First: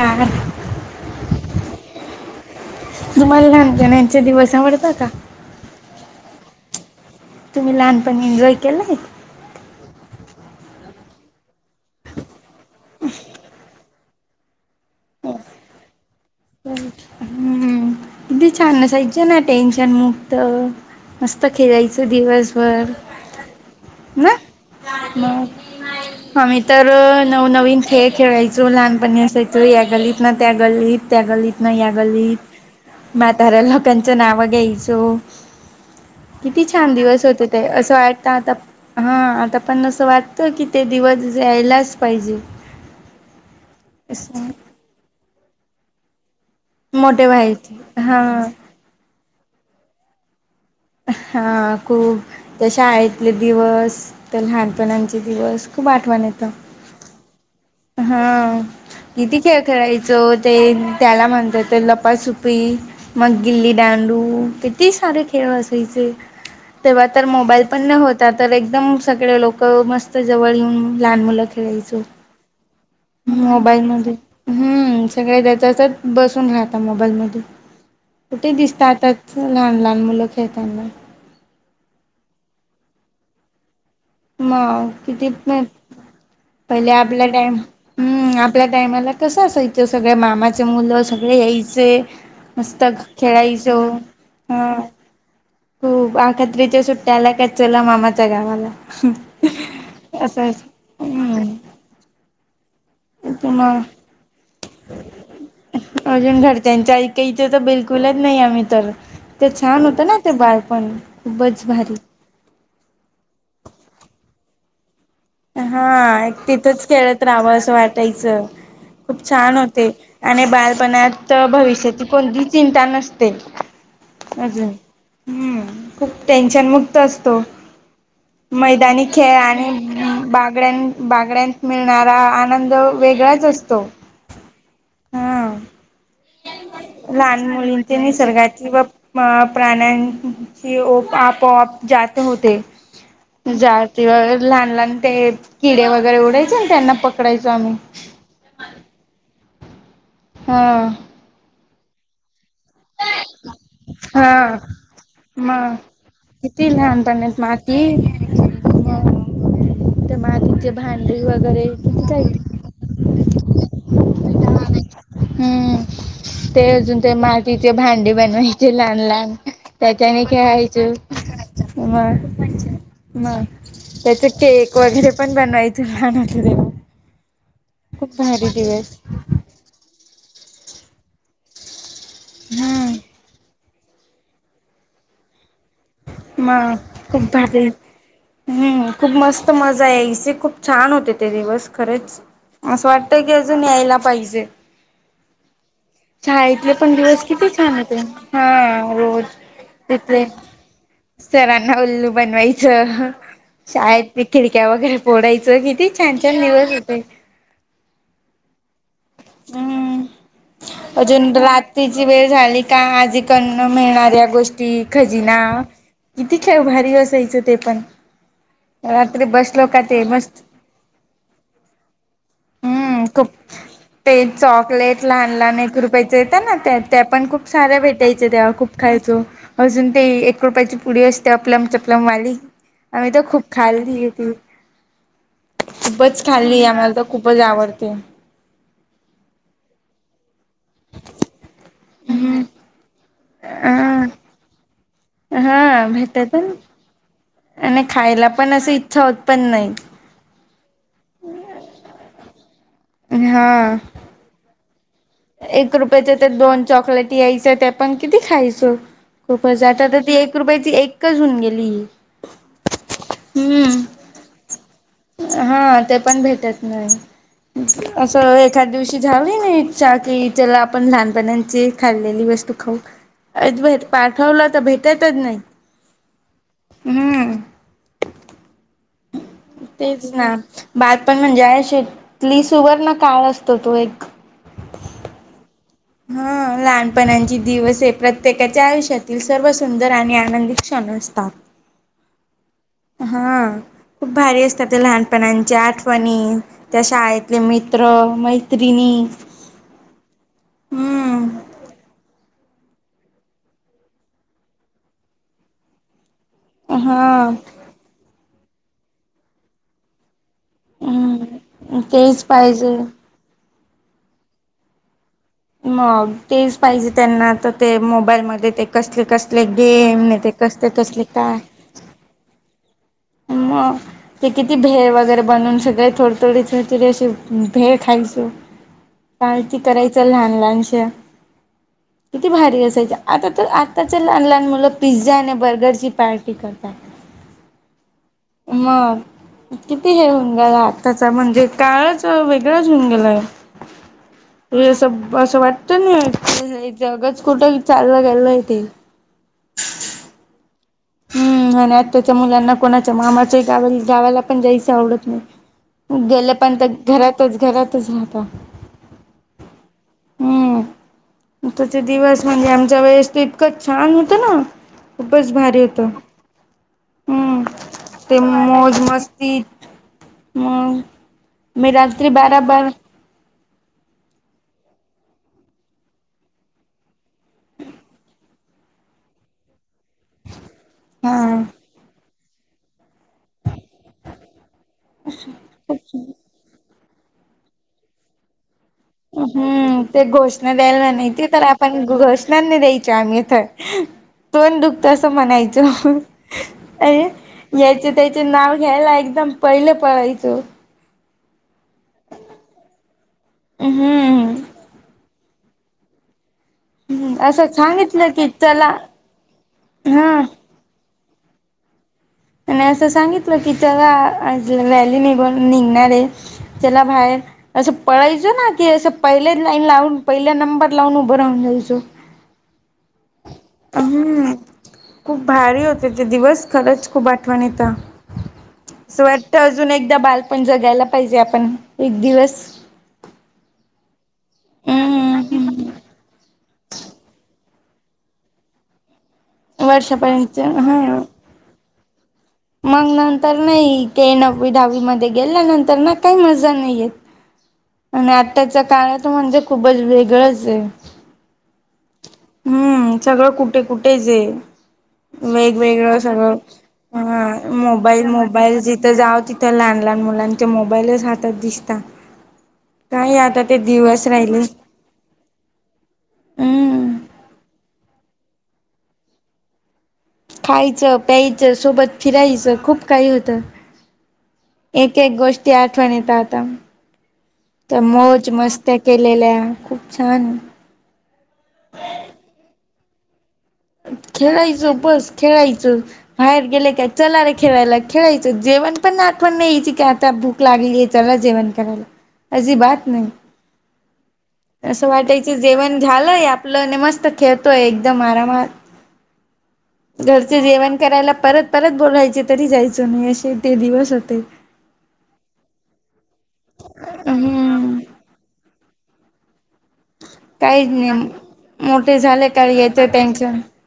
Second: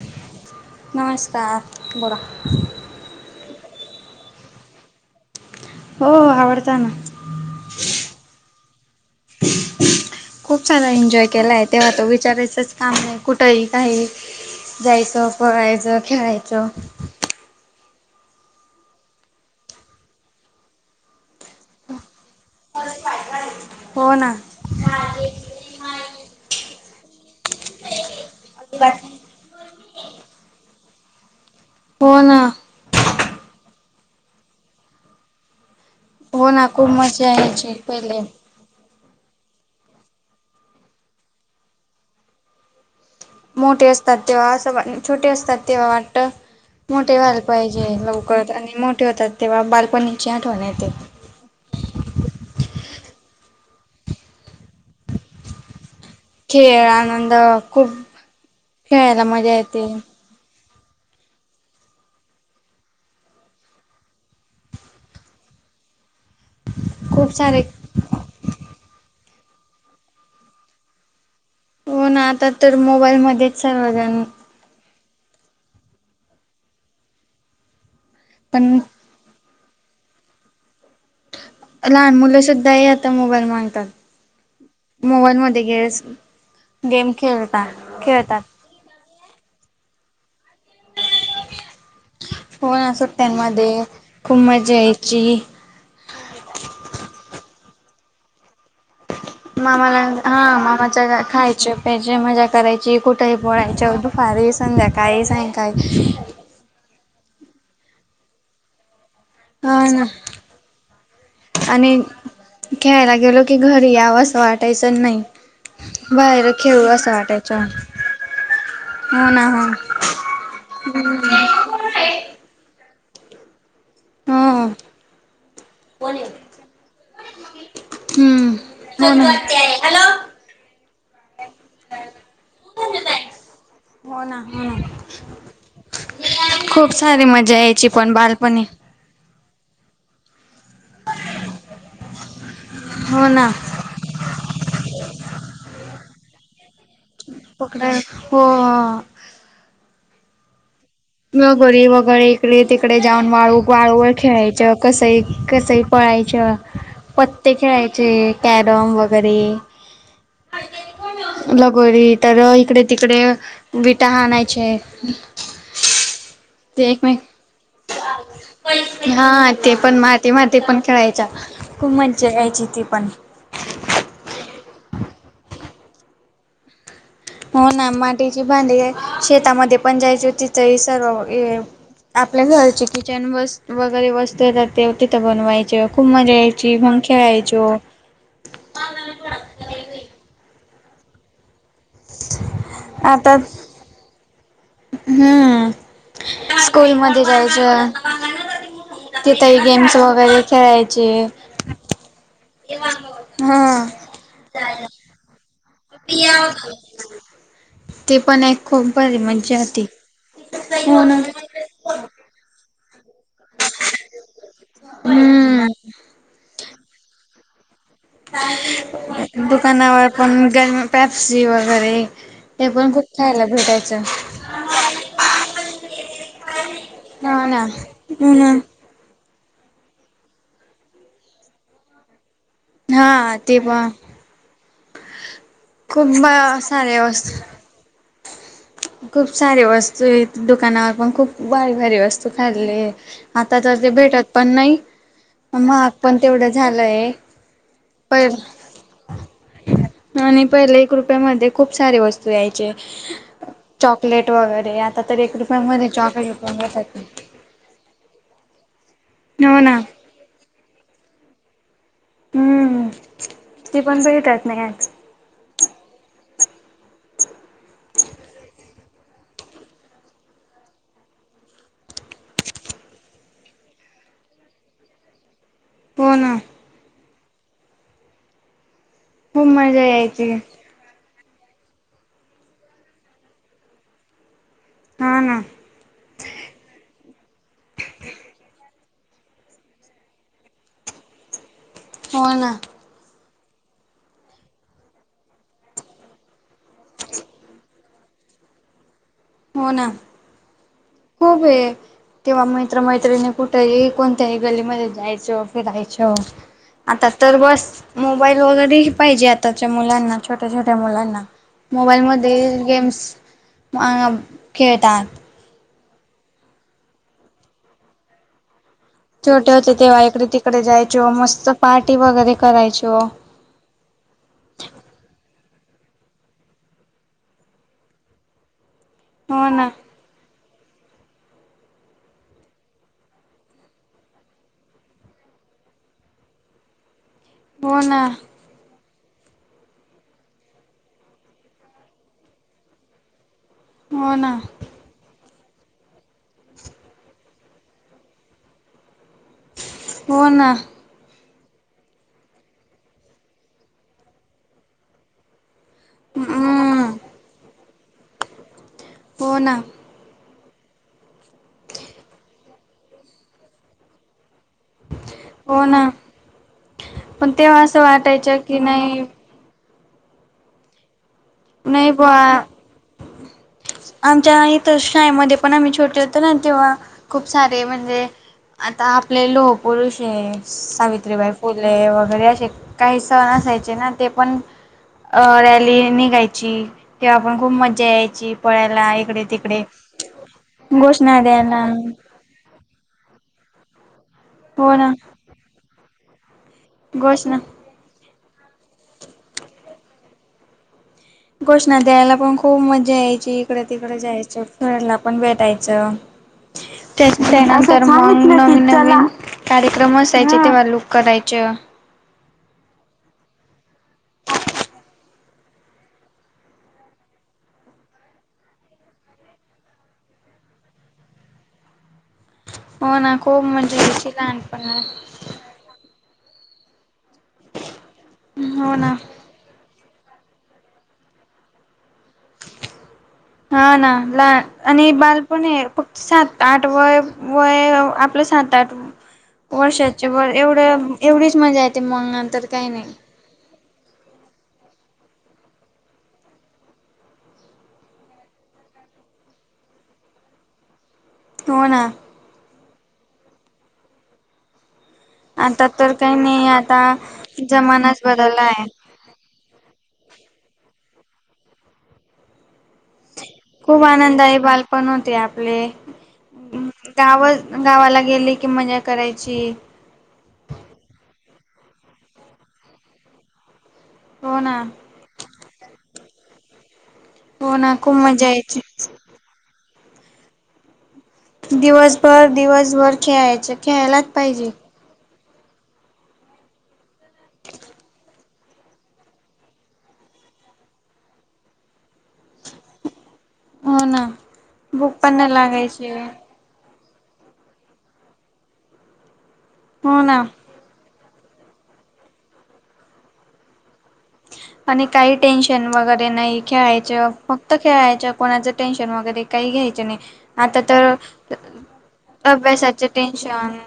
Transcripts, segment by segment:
हा. नमस्कार बोला जमलाान जच्या दिी बैसाां आवडता. का हो हो आवडता ना. तुम्ही लहानपणी एन्जॉय केलंय खूप सारा एन्जॉय केलाय तेव्हा तो विचारायचच काम नाही कुठही काय जायचं पळायचं खेळायचं हम् किती छान असायचे ना टेन्शनमुक्त मस्त खेळायचं दिवसभर होन ना मग आम्ही तर नवनवीन खेळ खेळायचो लहानपणी असायचो या गलीत ना त्या गलीत त्यागली नया हो ना गलीत म्हाताऱ्या लोकांचं नाव घ्यायचो हो किती ना खूप छान दिवस मजा होते ते यायची असं पहिले वाटत आता हा आता आपण असं वाटत की ते दिवस यायलाच पाहिजे मोठे असतात असं तेवा स वाछोटे असतात तेवा वाट मोठे वाल पाहिजे व्हायचे हा लवकर आणि मोठे होतात तेव्हा बालपणची आठवण्याचे हा खूप ज शाळेतले दिवस तर लहानपणाचे दिवस खूप आट [inaudible] खेळ आनंद खूप हा खेळायला किती मजा खेळ येते खेळायचो ते त्याला म्हणतात तर लपाासुपी मग गिल्ली डांडू किती सारे खेळ असायचे [inaudible] तेव्हा तर खूप सारे मोबाईल पण न होता तर एकदम सगळे लोक मस्त जवळ येऊन लहान मुलं खेळायचो हो ना आता तर [inaudible] मोबाईलमध्येच मोबाईल मध्ये सर्वजण हम्म सगळे जस बसून राहता मोबाईलमध्ये [inaudible] कुठे पण दिसत आता असं लहान लहान मुलं खेताना [inaudible] [inaudible] लहान मुलं सुुद्धा आहे आता मोबाईल मागतात म किती [inaudible] मोबाईलमध्ये गेस पहिले गेम आपल्या टाइम खेळता हम्म खेळतात. आपल्या टायमाला [inaudible] तसं असायचं सगळ्या मामाचे मुलं सगळे यायचे [inaudible] [inaudible] हो ना मस्तक खेळायचो सुट्ट्यांमध्ये खूप हा मजा यायची. खूप आखत्रीच्या सुट्ट्याला काच चला मामाच्या गावाला [inaudible] [inaudible] मामाला हा असंच मामाच्या खायचे हम्म पाहिजे मजा करायची कुठेही मग पोळायच दुपारी संध्या काय सय काय [inaudible] इथे तर बिलकुलच नाही आम्ही तर [inaudible] ते छान होतं ना ते बाळपण खूपच भारी आणि [inaudible] खेळायला गेलो की घरी यावं वाटायचं नाही [inaudible] हा बाहेर तिथंच खेळू असं खेळत राहावं वाटायचं असं वाटायचं [inaudible] हो खूप ना छान हो होते आणि बालपणात भविष्याची कोणती चिंता नसते हो अजून हम्म खूप टेन्शनमुक्त असतो [inaudible] [inaudible] हम्म मैदानी हो ना खेळ आणि हॅलो [inaudible] बागड्यां बागड्यात मिळणारा आनंद वेगळाच असतो हो ना हो ना हा [inaudible] खूप [inaudible] सारी लहान मजा यायची मुलींची पण बालपणी निसर्गातील व प्राण्यां तेि ओप आपोआप जात होते [inaudible] हो ना [inaudible] जती वर लहान लहान ते किडे वगैरे उडायचे आणि त्यांना पकडायचो आम्ही पकडाय हो हा [inaudible] [inaudible] हा [inaudible] मगगरी वगैर इकडे तिकडे जाऊन वाळू वाळूवरळ हा खेळायचं कसही मग कसही पळायच किती [inaudible] [inaudible] लहानपणात पत्ते माती खेळायचे कॅरम वगैरे [inaudible] तचे [inaudible] लगोरी तर इकडे तिकडे विटा हाायचे हम [inaudible] ते अजून ते मातीचे भांडे बनवायचे लहान हा लहान ते पण त्याच्याने माती माती खेळायच पण खेळायच्या [inaudible] खूप म मज्जा यायची ती पण म त्याच केक वगैरे पण बनवायच लहानक [inaudible] [inaudible] हो ना माटीची भांडी शेतामध्ये पण जायची तिथही सर्व हे आपल्या घरचे हम्म किचन वस् वगैरे वस्तू येतात ते तिथं बनवायची [inaudible] म खूप भ हम्म खूप मस्त मजा आहे इची खूप [inaudible] छान होते ते दिवस खरंच असं वाटतं की आता अजून यायला पाहिजे [inaudible] हम्म [inaudible] शाळेतले स्कूल पण दिवस मध्ये किती छान जायचं होते हा रोज तिथही गेम्स तिथले वगैरे खेळायच सरांना उल्लू बनवायचं हा शाळेत खिडक्या वगैरे [inaudible] फोडायचं किती छान छान दिवस होते [inaudible] ते पण एक खूप भारी [inaudible] मज्जा होती हम्म हो ना अजून रात्रीची वेळ झाली का आज क मिळणाऱ्या गोष्टी खजिना हम्म किती खेळ री असायचं ते पण रात्री बसलो का ते दुकानावर मस्त पण गर पॅप्सी वगैरे ते पण खूप खायला भेटायचे ते चॉकलेट लहान लहान एक रुपयायचेेत ना त्या पण खूप हा ना साऱ्या भेटायचे हो तेव ना खूप खा अजून ते एक रुपयाची पुडी असते आपपल्याम चपलम वाली आम्ही तर हा खूप ते पण खाल्ली ती खूप खूपच खाल्ली आम्हाला सारे तर खूपच वस्तू आवडते खूप सारे वस्तू आहेत दुकानावर पण खूप भारीक भारीक वस्तू खाल्ली आता तर ते अ भेटत पण नाही हा महाग पण भेटत तेवढं झालंय आणि खायला पहि पण असशी इच्छा उत्पन्न नाही आणि पहिले एक रुपयामध्ये खूप सारे वस्तू यायचे हा चॉकलेट वगैरे तर एक रुपयामध्ये रुपयाच तर चॉकलेट पण दोन भेटत चॉकलेट यायच ते पण किती खायच स हो खूपच ना आता तर ती एक रुपयाची एकच होऊन गेली हम्म तेी पण सगतात नाहीच हां ते पण भेटत नाही असं एखाद दिवशी झाव नाही की चला आपण लहानपणांची खाल्लेली वस्तू खाऊ अज भेट पाठवलं तर भेटतच नाही पोन हम्म खूप मजा तेच यायची ना ब पण म्हणजे शेतली सुवर्ण काळ असतो तो एक हा ह हा लहानपणाची दिवस प्रत्येकाच्या आयुष्यातील सर्व सुंदर आणि आनंदित क्षण असतात हो ना हा खूप भारी असतात ते लहानपणाच्या आठवणी त्या शाळेतले मित चत्र मैत्रिणी हो ना खूप हम्म हे तेिव्हा मैत्र मैत्रिणी कुठेही कोणत्याही गलीमध्ये जायचं फिरायचं आता हा तर बस मोबाईल वगैरे ह पाहिजे आताच्या मुलांना छोट्या छोट्या मुलांना हम्म तेच मोबाईलमध्ये पाहिजे गेम्स ह खेळतात मग तेच पाहिजे त्यांना तर ते मोबाईलमध्ये ते कसले कसले छोटे होते तेव्हा गेम इकडे ते तिकडे कसले कसले जायचो काय मस्त पार्टी वगैरे करायचो. मग ते किती भे वगैरे बनव सगळे थोड थोडीच तरी भे खायच काण हो त ना करायचं लहान लालांश किती भारी असायची आता तर आत्ताच लहान लहान मुलं पिझ्झा आणि बर्गरची पार्टी करतात बोन मग किती हे होऊन गेला आत्ताचा म्हणजे काळच वेगळाच होऊन गेलाय हो ना हे सब अससं वाटतं ना जगच कुठं चाललं गेलं आहे ते हो ना हम्म आणि आत्ताच्या मुलांना कोणाच्या मामाच्या गावा गावाला पण जायच आवडत नाही गेलं पण तर हम्म. घरातच घरातच राहता होन हम्म त्याचे दिवस म्हणजे आमच्या वेळेस त इतकंच छान होतं ना खूपच भारी हो पण हम्म तेव्हा असं ते वाटायचं की मोज नाही मस्ती. मग मी नाही रात्री बुवा बाराबार आमच्या इथ शाळेमध्ये पण आम्ही छोटे होतो ना तेव्हा खूप सारे म्हणजे- आता आपले लोहपुरुष आहे हा सावित्रीबाई फुले वगैरे काही सण असायचे ना ते पण अ रॅली निघायचे. ची तेव्हा पण खूप मज्जा यायची. पळायला इकडे तिकडे हम्म ते घोषणा द्यायला घोषणा नाहीती तर द्यायला आपण घोषणा नाही द्यायचो आम्ही तर तोन हो दुखत ना अस म्हणायचं अ घोषणा याचे- त्याचे नाव घ्यायला एकदम पहिलं पळायचं. घोषणा द्यायला पण खूप मजा यायची इकडे तिकडं हम्म जायचं खेळयला [inaudible] पण भेटायचं. असं त्याच्यानंतर सांगितलं मग की चला नवीन-नवीन कार्यक्रम हा असायचे तेव्हा लूक करायच आणि असं सांगितलं, की चाल आज रॅली निघून निघणारे चला बाहेर असं पळायच ना की, असं पहिले लाईन लावून पहिला नंबर लावून उभं राहून जायचो. ह हो ना. खूप म्हणजे याची हम्म लहानपण खूप भारी होते ते दिवस- खरंच खूप आठवण येत हो ना स्वटत अजून एक [inaudible] दा बालपण जगायला पाहिजे आपण एक दिवस हा ना लहान आणि बाल पण आहे हम्म फक्त सात- आठ वय वय आपलं सात आठ वर्षाच्या वर वर्षापर्यंत एवढ हा एवढीच मजा येते मंग मग नंतर नाही ते न- डावी म गेल्यानंतर ना काही मजा नाहीयेत. आणि आताच्या काळात म्हणजे खूपच वेगळंच ये. होना. हम्म सगळं कुठे कुठेच जे आता तर वेगवेगळं काही सगळं नाही आता हा जमानाच मोबाईल बदलला मोबाईल आहे जिथं जाव तिथं लहान लहान मुलां ते मोबाईलच, जात दिसता [unintelligible] आता ते खूप दिवस आनंदयी राहिले. बालपण होते आपले. हम्म गाव गावाला गेले की मजा करायची खायचं प्यायचं सोबत फिरायचं खूप काही होतं. हो ना एक एक गोष्टी आठवण येत आता- हो ना तर खूप मजा मोज यायची मस्त्या केलेल्या खूप छान- दिवसभर, दिवसभर खेळायच खेळायलाच पाहिजे. खेळायचं बस खेळायचं बाहेर गेले काय, चला रे खेळायला खेळायचं जेवण पण ना आठवण नाही यायची की आता भूक लागलीये चला जेवण करायला आजिबात नाही. हो ना असं भूक पण वाटायच नाही जेवण लागायची झालंय आपलं आणि मस्त- तर खेळोय एकदम आरा म- हो ना घरचे जेवण करायला परत परत बोलायचे तरी, जायचं नाही अशे ते दिवस होते आणि काही टेन्शन वगैरे नाही खेळायचं फक्त हम्म खेळायच कोणाच- टेंशन [unintelligible] काही घ्यायच नाही आता काहीच नाही तर मोठे झाले का याचं अभ्यासाचे टेन्शन-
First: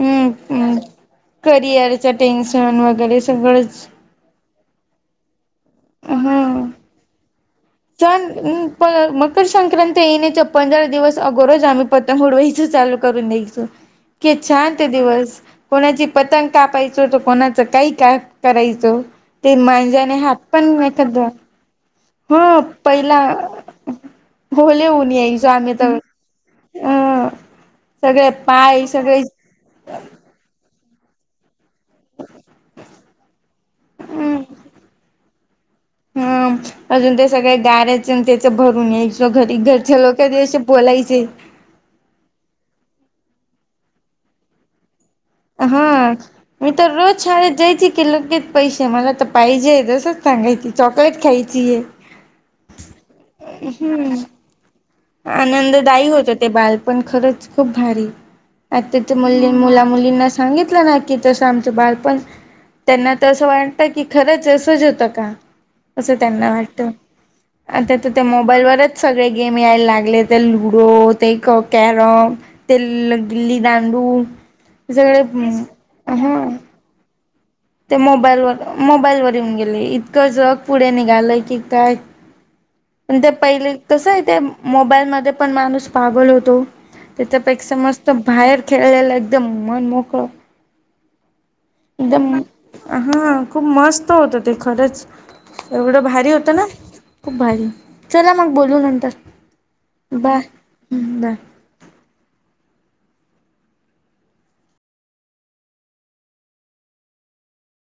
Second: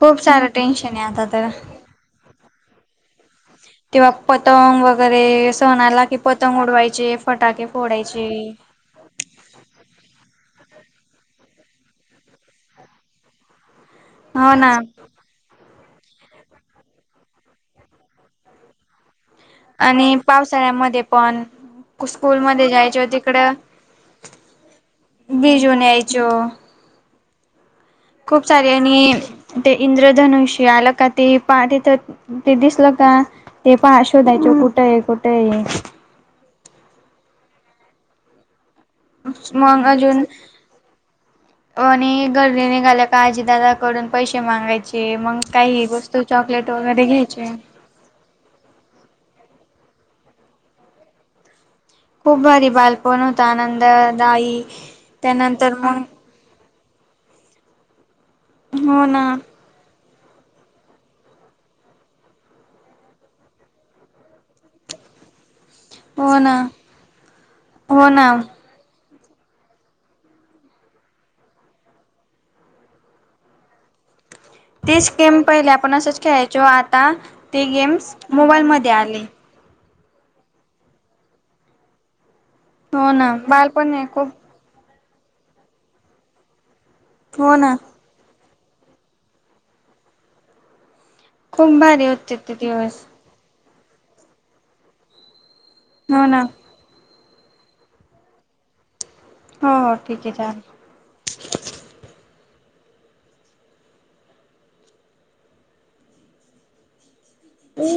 खूप सारं हम्म टेन्शनये आता तर करिअरचं टेन्शन वगैरे सगळंच तेव्हा पतंग वगैरे सण आला कि पतंग उडवायचे फटाके चन फोडायचे अ प मकर संक्रांत येण्याच्या पण [unintelligible] दिवस अगोरज आम्ही पतंग उडवायच चालू करून द्यायचो की हो छान ना ते दिवस कोणाची पतंग कापायचो तर कोणाचं काही काय करायचो. ते आणि मज्याने हात पण पावसाळ्यामध्ये द पण हो स्कूलमध्ये जायचो तिकडं पहिला- हो लय ऊन यायच आम्ही भिजून तर यायचो अ सगळे खूप सारे पाय आणि सगळे ते इंद्रधनुष आल का ते पहा त इथं ते दिसल का ते पहा शोधायच कुठं आहे कुठे आहे. हा अजून ते सगळे गाऱ्याच त्याच भरू नो घरी मग घरचे लोक अजून तुझ्याशी बोलायचे. काळजी दादा कडून पैसे मागायचे. मग काही हा वस्तू चॉकलेट मी तर वगैरे रोज घ्यायचे शाळेत जायची की लगेच पैसे मला तर पाहिजे. तच सांगायची चॉकलेट ख्यायची आहे. खूप भारी बालपण होत आनंददाई. आनंददायी होतो ते बाल पण खरंच खूप भारी. हो आताच्या ना मुली मुला मुलींना सांगितलं ना कि तसं आमचं बालपण त्यांना तर असं वाटतं की खरंच असंच होतं का? असं हो त्यांना ना वाटत आता हो तर त्या ना मोबाईलवरच सगळे गेम मिळायला लागले तर लुडो ते कॅरम ते गिल्ली दांडू. तेच सगळे गेम पहिले आपण असंच हा खेळायचो आता ते गेम्स मोबाईलवर मोबाईलमध्ये मोबाईल आले वर येऊन गेले इतकं जग पुढे निघालंय की काय हो प ते ना पहिले बालपण कस आहे खूप ते मोबाईल म म पण माणूस पागल होतो हो ना त्याच्यापेक्षा मस्त बाहेर खेळला एकदम मन मोकळ. खूप भारी होते ते. दिवस हा खूप मस्त होतं ते खरंच एवढं भारी होतं ना. खूप भारी चला मग बोलू नंतर. हो हो ठीक आहे चालेल. [unintelligible] हो